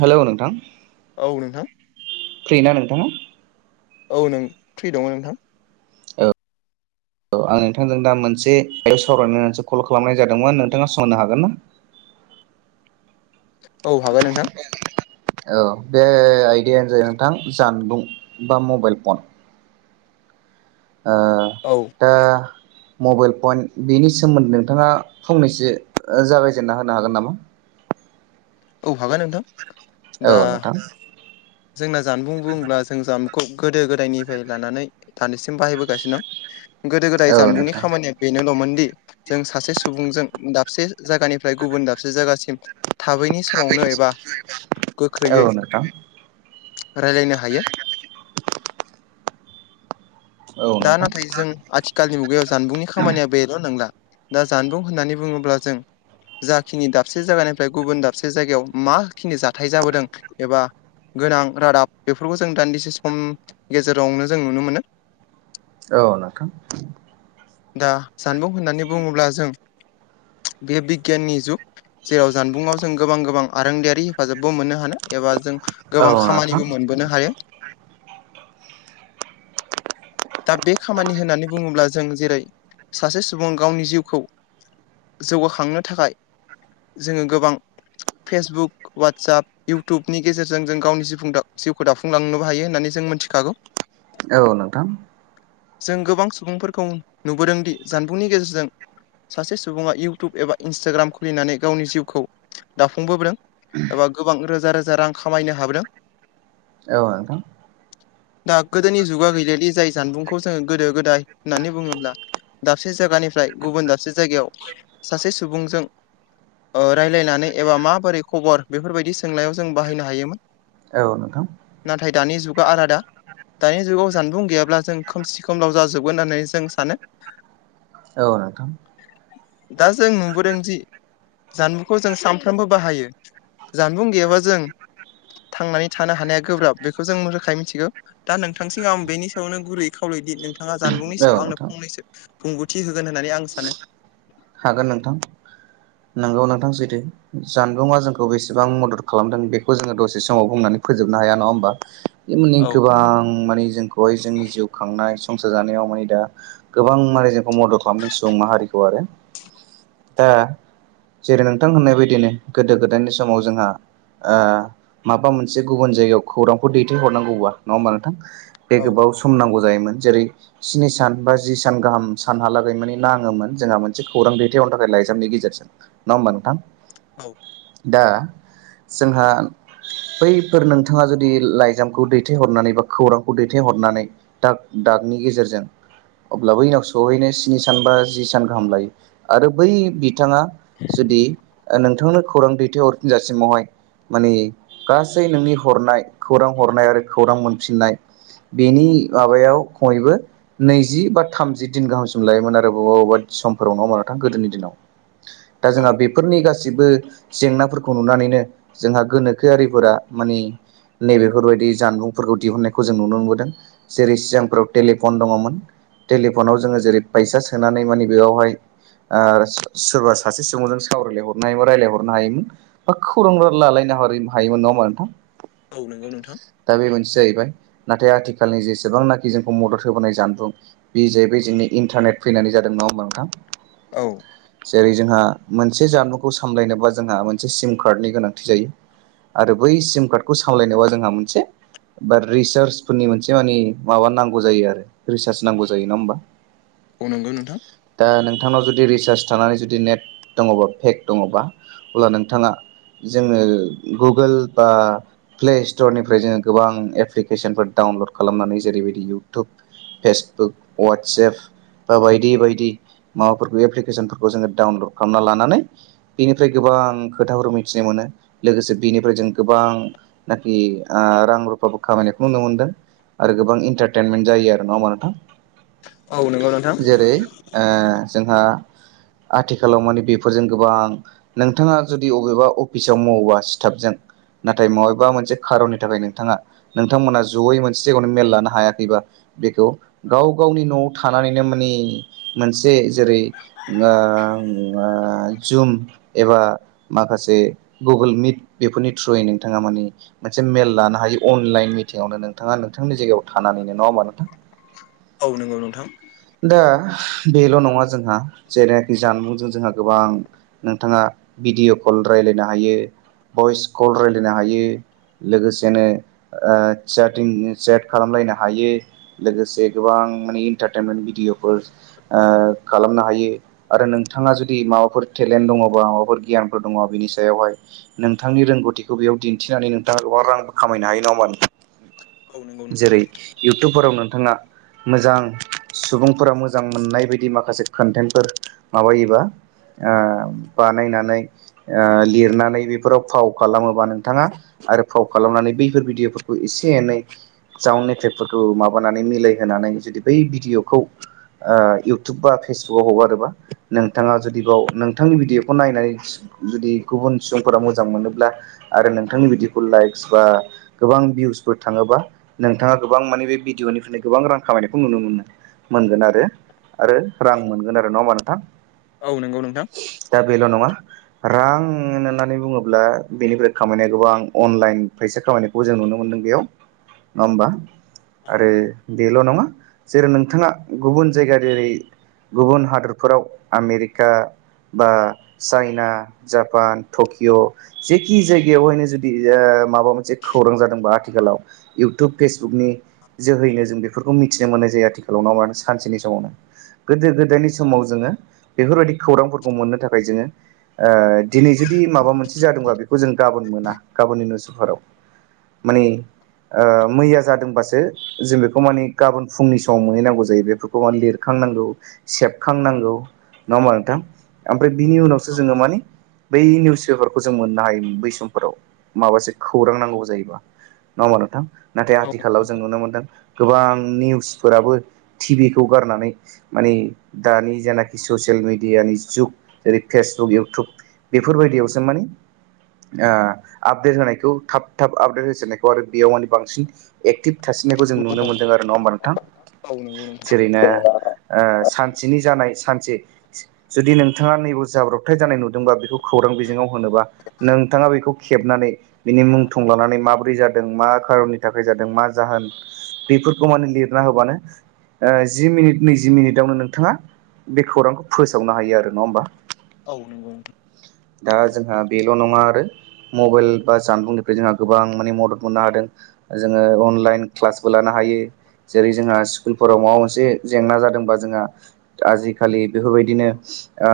हेल' नोंथां। औ नोंथां। फ्रि ना नोंथाङा? औ नों फ्रि दङ' नोंथां। औ आं नोंथांजों दा मोनसे [unintelligible] सावरायनो होननासो कल खालामनाय जादोंमोन। नोंथाङा सम होनो हागोन ना? औ हागोन नोंथां। औ बे आइदायानो जायो नोंथां जानबुं बा मबाइल फन। ओ औ। दा मबाइल पन बेनि सोमोन्दै नोंथाङा फंनैसो जागायजेनना होनो हागोन नामा? औ हागोन नोंथां। दा औ नोंथां। जोंना जानबुं बुङोब्ला जों जानबुंखौ गोदो गोदायनिफ्राय लानानै दानिसिम बाहायबोगासिनो दं। गोदो गोदाय औ जानबुंनि नोंथां खामानिया बेनोल'मोन दि जों सासे सुबुंजों दाबसे जायगानिफ्राय गुबुन दाबसे जायगासिम थाबैनि समावनो एबा औ गोख्रैयै नोंथां रायलायनो हायो। औ दा नोंथां नाथाय जों आथि खालनि मुगायाव जानबुंनि खामानिया बेल' नंला। दा जानबुं होननानै बुङोब्ला जों जाखिनि दाबसे जायगानिफ्राय गुबुन दाबसे जायगायाव माखिनि जाथाय जाबोदों एबा गोनां रादाब बेफोरखौ जों दान्दिसे सम गेजेरावनो जों नुनो मोनो। औ नोंथां। दा जानबुं होननानै बुङोब्ला जों बेयो बिगियाननि जुग। जेराव जानबुआव जों गोबां गोबां आरोंदायारि हेफाजाबबो मोननो हानो एबा जों औ नोंथां गोबां औ नोंथां खामानिबो मोनबोनो हायो। दा बे खामानि होननानै बुङोब्ला जों जेरै सासे सुबुं गावनि जिउखौ जौगाखांनो थाखाय जोङो गोबां फेसबुक अवाट्साप इउटुबनि गेजेरजों जों गावनि जिफुं जिउखौ दाफुंलांनोबो हायो होन्नानै जों मोनथिखागौ। औ नोंथां। जों गोबां सुबुंफोरखौ नुबोदोंदि जानबुंनि गेजेरजों सासे सुबुङा इउटुब एबा इन्स्टाग्राम खुलिनानै गावनि जिउखौ दाफुंबोदों। एबा गोबां रोजा रोजा रां खामायनो हाबोदों। औ। नोंथां दा गोदोनि जुगा गैलियादि जाय जानबुंखौ जों गोदो गोदाय होननानै बुङोब्ला दाबसे जायगानिफ्राय गुबुन दाबसे जायगायाव सासे सुबुंजों ओ रायलायनानै एबा माबोरै खबर बेफोरबायदि सोंनायाव जों बाहायनो हायोमोन। औ नोंथां नाथाय दानि जुगा आलादा दानि जुगाव जानबुं गैयाब्ला जों खोमसि खोमलाव जाजोबगोन होननानै जों सानो औ नोंथां दा जों नुबोदों जि जानबुंखौ जों सानफ्रामबो बाहायो जानबुं गैयाब्ला जों। थांनानै थानो हानाया गोब्राब बेखौ जों रोखायै मिथिगौ दा नोंथांसिम आं बेनि सायावनो गुरै खावलायोदि नोंथाङा जानबुंनि औ सायाव आंनो नोंथां फंनैसो बुंगौथि होगोन होननानै आं सानो हागोन नोंथां नोंगौ नोंथां सैदो जानबुंआ जोंखौ बेसेबां मदद खालामदों बेखौ जोङो दसे समाव बुंनानै फोजोबनो हाया नङा होमबा बे मोनै औ गोबां माने जोंखौ बेवहाय जोंनि जिउ खांनाय संसार जानायाव माने दा गोबां माने जोंखौ मदद खालामदों सुबुं माहारिखौ आरो दा जेरै नोंथां होननाय बायदिनो गोदो गोदायनि समाव जोंहा। माबा मोनसे गुबुन जायगायाव खौरांखौ दैथायहरनांगौबा नङा होमबा नोंथां औ एबाव सम सम नांगौ जायोमोन जेरै स्नि सान बा जि सान गाहाम सानहालागै माने नाङोमोन जोंहा मोन मोनसे खौरां दैथायहनो थाखाय लाइजामनि गेजेरजों नङा होमबा नोंथां औ दा जोंहा बैफोर नोंथाङा जुदि लाइजामखौ दैथायहरनानै बा खौरांखौ दैथायहरनानै दाग दागनि गेजेरजों अब्लाबो इनाव सहैनो स्नि सान बा जि सान गाहाम लायो आरो बै बिथाङा जुदि ओ नोंथांनो खौरां दैथायहरफिन जासिमावहाय माने गासै नोंनि हरनाय खौरां हरनाय आरो खौरां मोनफिननाय बेनि माबायाव खमैबो नैजि बा थामजि दिन गाहामसिम लायोमोन आरो बबा बबा सम ङाव मोनो थां गोदोनि दिनाव दा औ जोंहा बेफोरनि गासैबो गाससिबो जेंनाफोरखौ नुनानैनो जोंहा गोनोखोआरिफोरा माने नैबेफोरबायदि जानबुंफोरखौ दिहुननायखौ जों नुनो मोनबोदों जेरै सिगांफोराव टेलिफन दङमोन टेलिफनाव जोङो जेरै फैसा सोनानै मानिे बेयावहाय ओ सोरबा सासे सुबुंजों सावरायलायहरनो हायोमोन रायलायहरनो हायोमोन बा खौरां बो लालायना हरो हायोमोन नङा हामबा नोंथां औ नोंगौ नोंथां। दा बे मोनसे जाहैबाय नाथाय आथिखालनि जेसेबांनाखि जोंखौ मदद होबोनाय जानबुं बे जाहैबाय जोंनि इन्टारनेट फैनानै जादों नङा होमबा नोंथां औ जेरै जोंहा मोनसे जामुंखौ सामलायनोबा जोंहा मोनसे सिम कार्डनि गोनांथि जायो आरो बै सिम कार्डखौ सामलायनायावा जोंहा मोनसे। बा रिसार्चफोरनि मोनसे मानि माबा नांगौ जायो आरो रिसार्च नांगौ जायो ना होमबा औ नंगौ नोंथां दा आ नोंथांनाव जुदि रिसार्ज थानानै जुदि नेट दङबा पेक दङबा अब्ला नोंथाङा। जोङो गुगोल बा प्लेस्टरनिफ्राय जोङो गोबां एप्लिकेसनफोर डाउनलड खालामनानै जेरैबायदि इउटुब फेसबुक वाट्सेएप बा बायदि बायदि। माबाफोरखौ एप्लिकेसनफोरखौ जोङो डाउनलड खालामना लानानै बिनिफ्राय गोबां खोथाफोर मिथिनो मोनो लोगोसे बेनिफ्राय जों गोबां नखि रां रुफाबो खामानिखौ नुनो मोनदों आरो गोबां इन्टारटेनमेन्ट जायो आरो नङा होमबा नोंथां? औ नंगौ नोंथां जेरै ओ जोंहा आथिखालाव माने बेफोरजों गोबां नोंथाङा जुदि अबेबा अफिसाव मावोबा स्टाफजों नाथाय मबेबा मोनसे खारननि थाखाय नोंथाङा नोंथां मोना जयै मोनसे जायगायावनो मेल लानो हायाखैबा बेखौ गाव गावनि न'आव थानानैनो माने मोनसे जेरै ओ ओ जुम एबा माखासे गुगोल मिट बेफोरनि थ्रुयै नोंथाङा माने मोनसे मेल लानो हायो अनलाइन मिटिंआवनो नोंथाङा नोंथांनि जायगायाव थानानैनो नङा होमबा नोंथां? औ नंगौ नोंथां। दा बेल' नङा जोंहा जेरै जानबुंजों जोंहा गोबां नोंथाङा भिडिअ' कल रायलायनो हायो भइस कल रायलायनो हायो। लोगोसेनो ओ चाटिं सेट खालामलायनो हायो। लोगोसे गोबां माने इन्टारटेनमेन्ट भिडिअ'फोर ओ खालामनो हायो। आरो नोंथाङा जुदि माबाफोर टेलेन्ट दङ'बा माबाफोर गियानफोर दङ' बिनि सायावहाय नोंथांनि रोंगौथिखौ बेयाव दिन्थिनानै नोंथाङा गोबां रां खामायनो हायो नङा होमबा औ नंगौ नों नोंथां जेरै इउटुबफोराव नोंथाङा मोजां सुबुंफोरा मोजां मोननाय बायदि माखासे कन्टेनफोर माबायोबा ओ बानायनानै ओ लिरनानै बेफोराव फाव खालामोबा नोंथाङा आरो फाव खालामनानै बैफोर भिडिअ'फोरखौ एसे एनै साउन्ड एफेक्टफोरखौ माबानानै मिलायहोनानै जुदि बै भिडिअ'खौ ओ इउटुब बा फेसबुकआव हगारोबा नोंथाङा जुदि बाव नोंथांनि भिडिअ'खौ नायनायस जुदि गुबुन सुबुंफोरा मोजां मोनोब्ला आरो नोंथांनि बिदिखौ लाइक्स बा गोबां भिउसफोर थाङोबा नोंथाङा गोबां माने बे भिडिअ'निफ्राय गोबां रां खामायनायखौ नुनो मोनो। मोनगोन आरो आरो रां मोनगोन आरो नङा होमबा नोंथां? औ नंगौ नोंथां। दा बेल' नङा रां होननानै बुङोब्ला बेनिफ्राय खामायनाया गोबां अनलाइन फैसा खामायनाय खौ जों नुनो मोनदों बेयाव नङा होमबा? औ आरो बेल' नङा जेरै नोंथाङा गुबुन जायगा जेरै गुबुन हादोरफोराव आमेरिका बा चाइना, जापान, टकिय' जेखि जायगायावहायनो जुदि ओ माबा मोनसे खौरां जादोंबा आथिखालाव इउटुब फेसबुकनि जोहैनो जों बेफोरखौ मिथिनो मोननाय जायो आथिखालाव ना माहोनो सानसेनि समावनो। गोदो गोदायनि समाव जोङो बेफोरबायदि खौरांफोरखौ मोननो थाखाय जोङो ओ दिनै जुदि माबा मोनसे जादोंबा बेखौ जों गाबोन मोना गाबोननि निउज फेफाराव। माने ओ मैया जादोंबासो जों बेखौ माने गाबोन फुंनि समाव मोनहैनांगौ ज जायो बेफोरखौ माने लिरखांनांगौ सेबखांनांगौ नङा होमबा नोंथां? ओमफ्राय बिनि उनावसो जोङो माने बै निउस पेपारखौ जों मोननो हायो बै समफोराव माबासो खौरां नांगौ जायोबा। नङा होमबा नोंथां नाथाय औ आथिखालाव जों नुनो मोनदों गोबां निउसफोराबो टिभिखौ गारनानै माने दानि जेनाखि ससियेल मिडियानि जुग जेरै फेसबुक, इउटुब बेफोरबायदियावसो माने ओ आपडेट होनायखौ थाब थाब आपडेट होजेननायखौ आरो बेयाव माने बांसिन एक्टिभ थासिननायखौ जों नुनो मोनदों आरो नङा होमबा नोंथां? औ नो जेरैनो ओ सानसेनि जानाय सानसे जुदि नोंथाङा नैबाव जाब्रबथाय जानाय नुदोंबा बेखौ खौरां बिजोङाव होनोबा नोंथाङा बेखौ खेबनानै बिनि मुं थं लानानै माब्रै जादों मा कारननि थाखाय जादों मा जाहोन बेफोरखौ माने लिरना होबानो ओ जि मिनिट नैजि मिनिटावनो नोंथाङा बे खौरांखौ फोसावनो हायो आरो नङा होमबा गावनिमोन दा जोंहा बेल' नङा आरो मबाइल बा जानबुंनिफ्राय जोंहा गोबां माने मदद मोननो हादों जोङो अनलाइन क्लासबो लानो हायो जेरै जोंहा फोराव माबा मोनसे जेंना जादोंबा जोंहा आजिखालि बेफोरबायदिनो ओ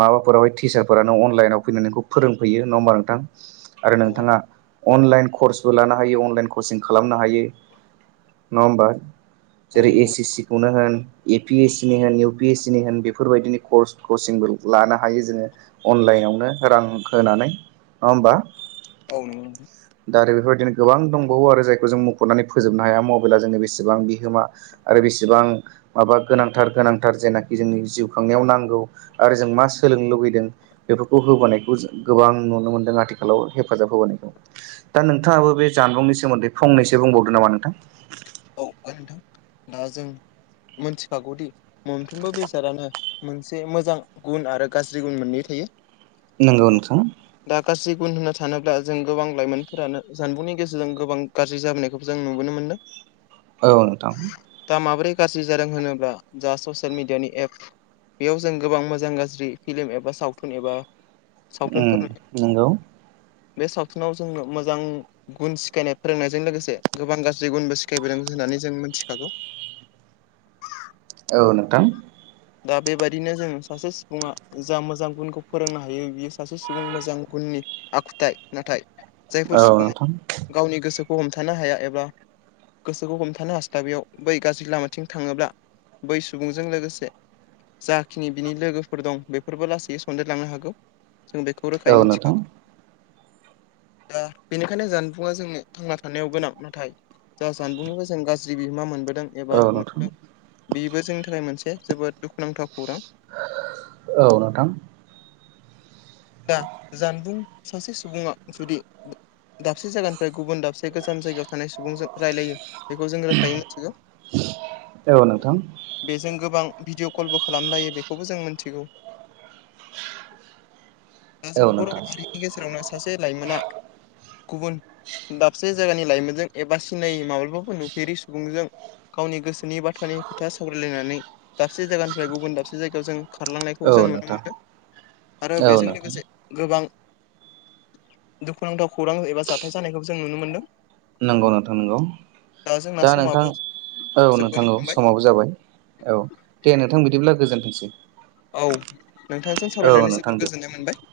माबाफोरावाय टिचारफोरानो अनलाइनाव फैनानै नोंखौ फोरोंफैयो नङा होमबा नोंथां आरो औ नोंथाङा अनलाइन कर्सबो लानो हायो अनलाइन कचिं खालामनो हायो नङा होमबा औ जेरै नंगौ एस सि सि खौनो होन ए पि एस सि नि होन इउ पि एस सि नि होन बेफोरबायदिनि कर्स कचिंबो लानो हायो जोङो अनलाइनावनो रां होनानै नङा होमबा औ नंगौ दा आरो बेफोरबायदिनो गोबां दंबावो आरो जायखौ जों मुख'नानै फोजोबनो हाया मबाइला जोंनि बेसेबां बिहोमा आरो बेसेबां माबा गोनांथार गोनांथार जेनाखि जोंनि जिउ खांनायाव नांगौ आरो जों मा सोलोंनो लुुबैदों बेफोरखौ होबोनायखौ गोबां नुनो मोनदों आथिखालाव हेफाजाब होबोनायखौ दा नोंथाङाबो बे जानबुंनि सोमोन्दै फंनैसो बुंबावदो नामा नोंथां दा नोंथां दा जों मोनथिखागौदि मोनफ्रोमबो बेसादानो मोनसे मोजां गुन आरो गाज्रि गुन मोननै थायो नोंगौ नोंथां दा गाज्रि गुन होननो सानोब्ला जों गोबां लाइमोनफोरानो जानबुंनि गेजेरजों गोबां गाज्रि जाबोनायखौबो जों नुबोनो मोनदों औ नोंथां दा माबोरै गाज्रि जादों होनोब्ला जा ससियेल मिडियानि एप बेयाव जों गोबां मोजां गाज्रि फिल्म एबा सावथुन एबा सावथुनफोरनो नंगौ बे सावथुनाव जोंनो मोजां गुन सिखायनाय फोरोंनायजों लोगोसे गोबां गाज्रि गुनबो सिखायबोदों होननानै जों मिनथिखागौ औ नोंथां दा बेबायदिनो जों सासे सुबुङा जा मोजां गुनखौ फोरोंनो हायो बियो सासे सुबुं मोजां गुननि आखुथाय नाथाय औ जायफोर सुबुङा नोंथां गावनि गोसोखौ हमथानो हाया एबा गोसोखौ हमथानो हास्लाबियाव बै गाज्रि लामाथिं थाङोब्ला बै सुबुंजों लोगोसे जाखिनि बिनि लोगोफोर दं बेफोरबो लासैयै सनदेरलांनो हागौ जों बेखौ औ रोखायै नोंथां मिथिखागौ [inaudible] दा बेनिखायनो जानबुङा जोंनो थांना थानायाव गोनां नाथाय जा सानबुंनिबो जों गाज्रि बिहोमा मोनबोदों औ एबा नोंथां नुबोदों बेबो जोंनि थाखाय मोनसे जोबोद दुखुनांथाव खौरां औ नोंथां दा जानबुं सासे सुबुङा जुदि दाबसे जायगानिफ्राय गुबुन दाबसे गोजाम जायगायाव थानाय सुबुंजों रायलायो बेखौ जों रोखायै मिथिगौ औ नोंथां बेजों गोबां भिडिअ' कलबो खालामलायो बेखौबो जों मिथिगौ दा जों औ बर' नोंथां माहारिनि गेजेरावनो सासे लाइमोना गुबुन दाबसे जायगानि लाइमोनजों एबा सिनायै माब्लाबाबो नुफेरि सुबुंजों गावनि गोसोनि बाथ्रानि खोथा सावरायलायनानै दाबसे जायगानिफ्राय गुबुन दाबसे जायगायाव जों खारलांनायखौबो जों औ नुनो नोंथां मोनदों आरो औ बेजों नोंथां लोगोसे गोबां दुखुनांथाव खौरां एबा जाथाय जानायखौ जों नुनो मोनदों नंगौ नोंथां नंगौ जोंना दा नोंथां समाबो औ नोंथां जोबबोनो औ हमबाय समाबो जाबाय औ दे नोंथां बिदिब्ला गोजोनथोंसै औ नोंथांजों औ सावरायनानै नोंथां जोबोर दे गोजोननाय मोनबाय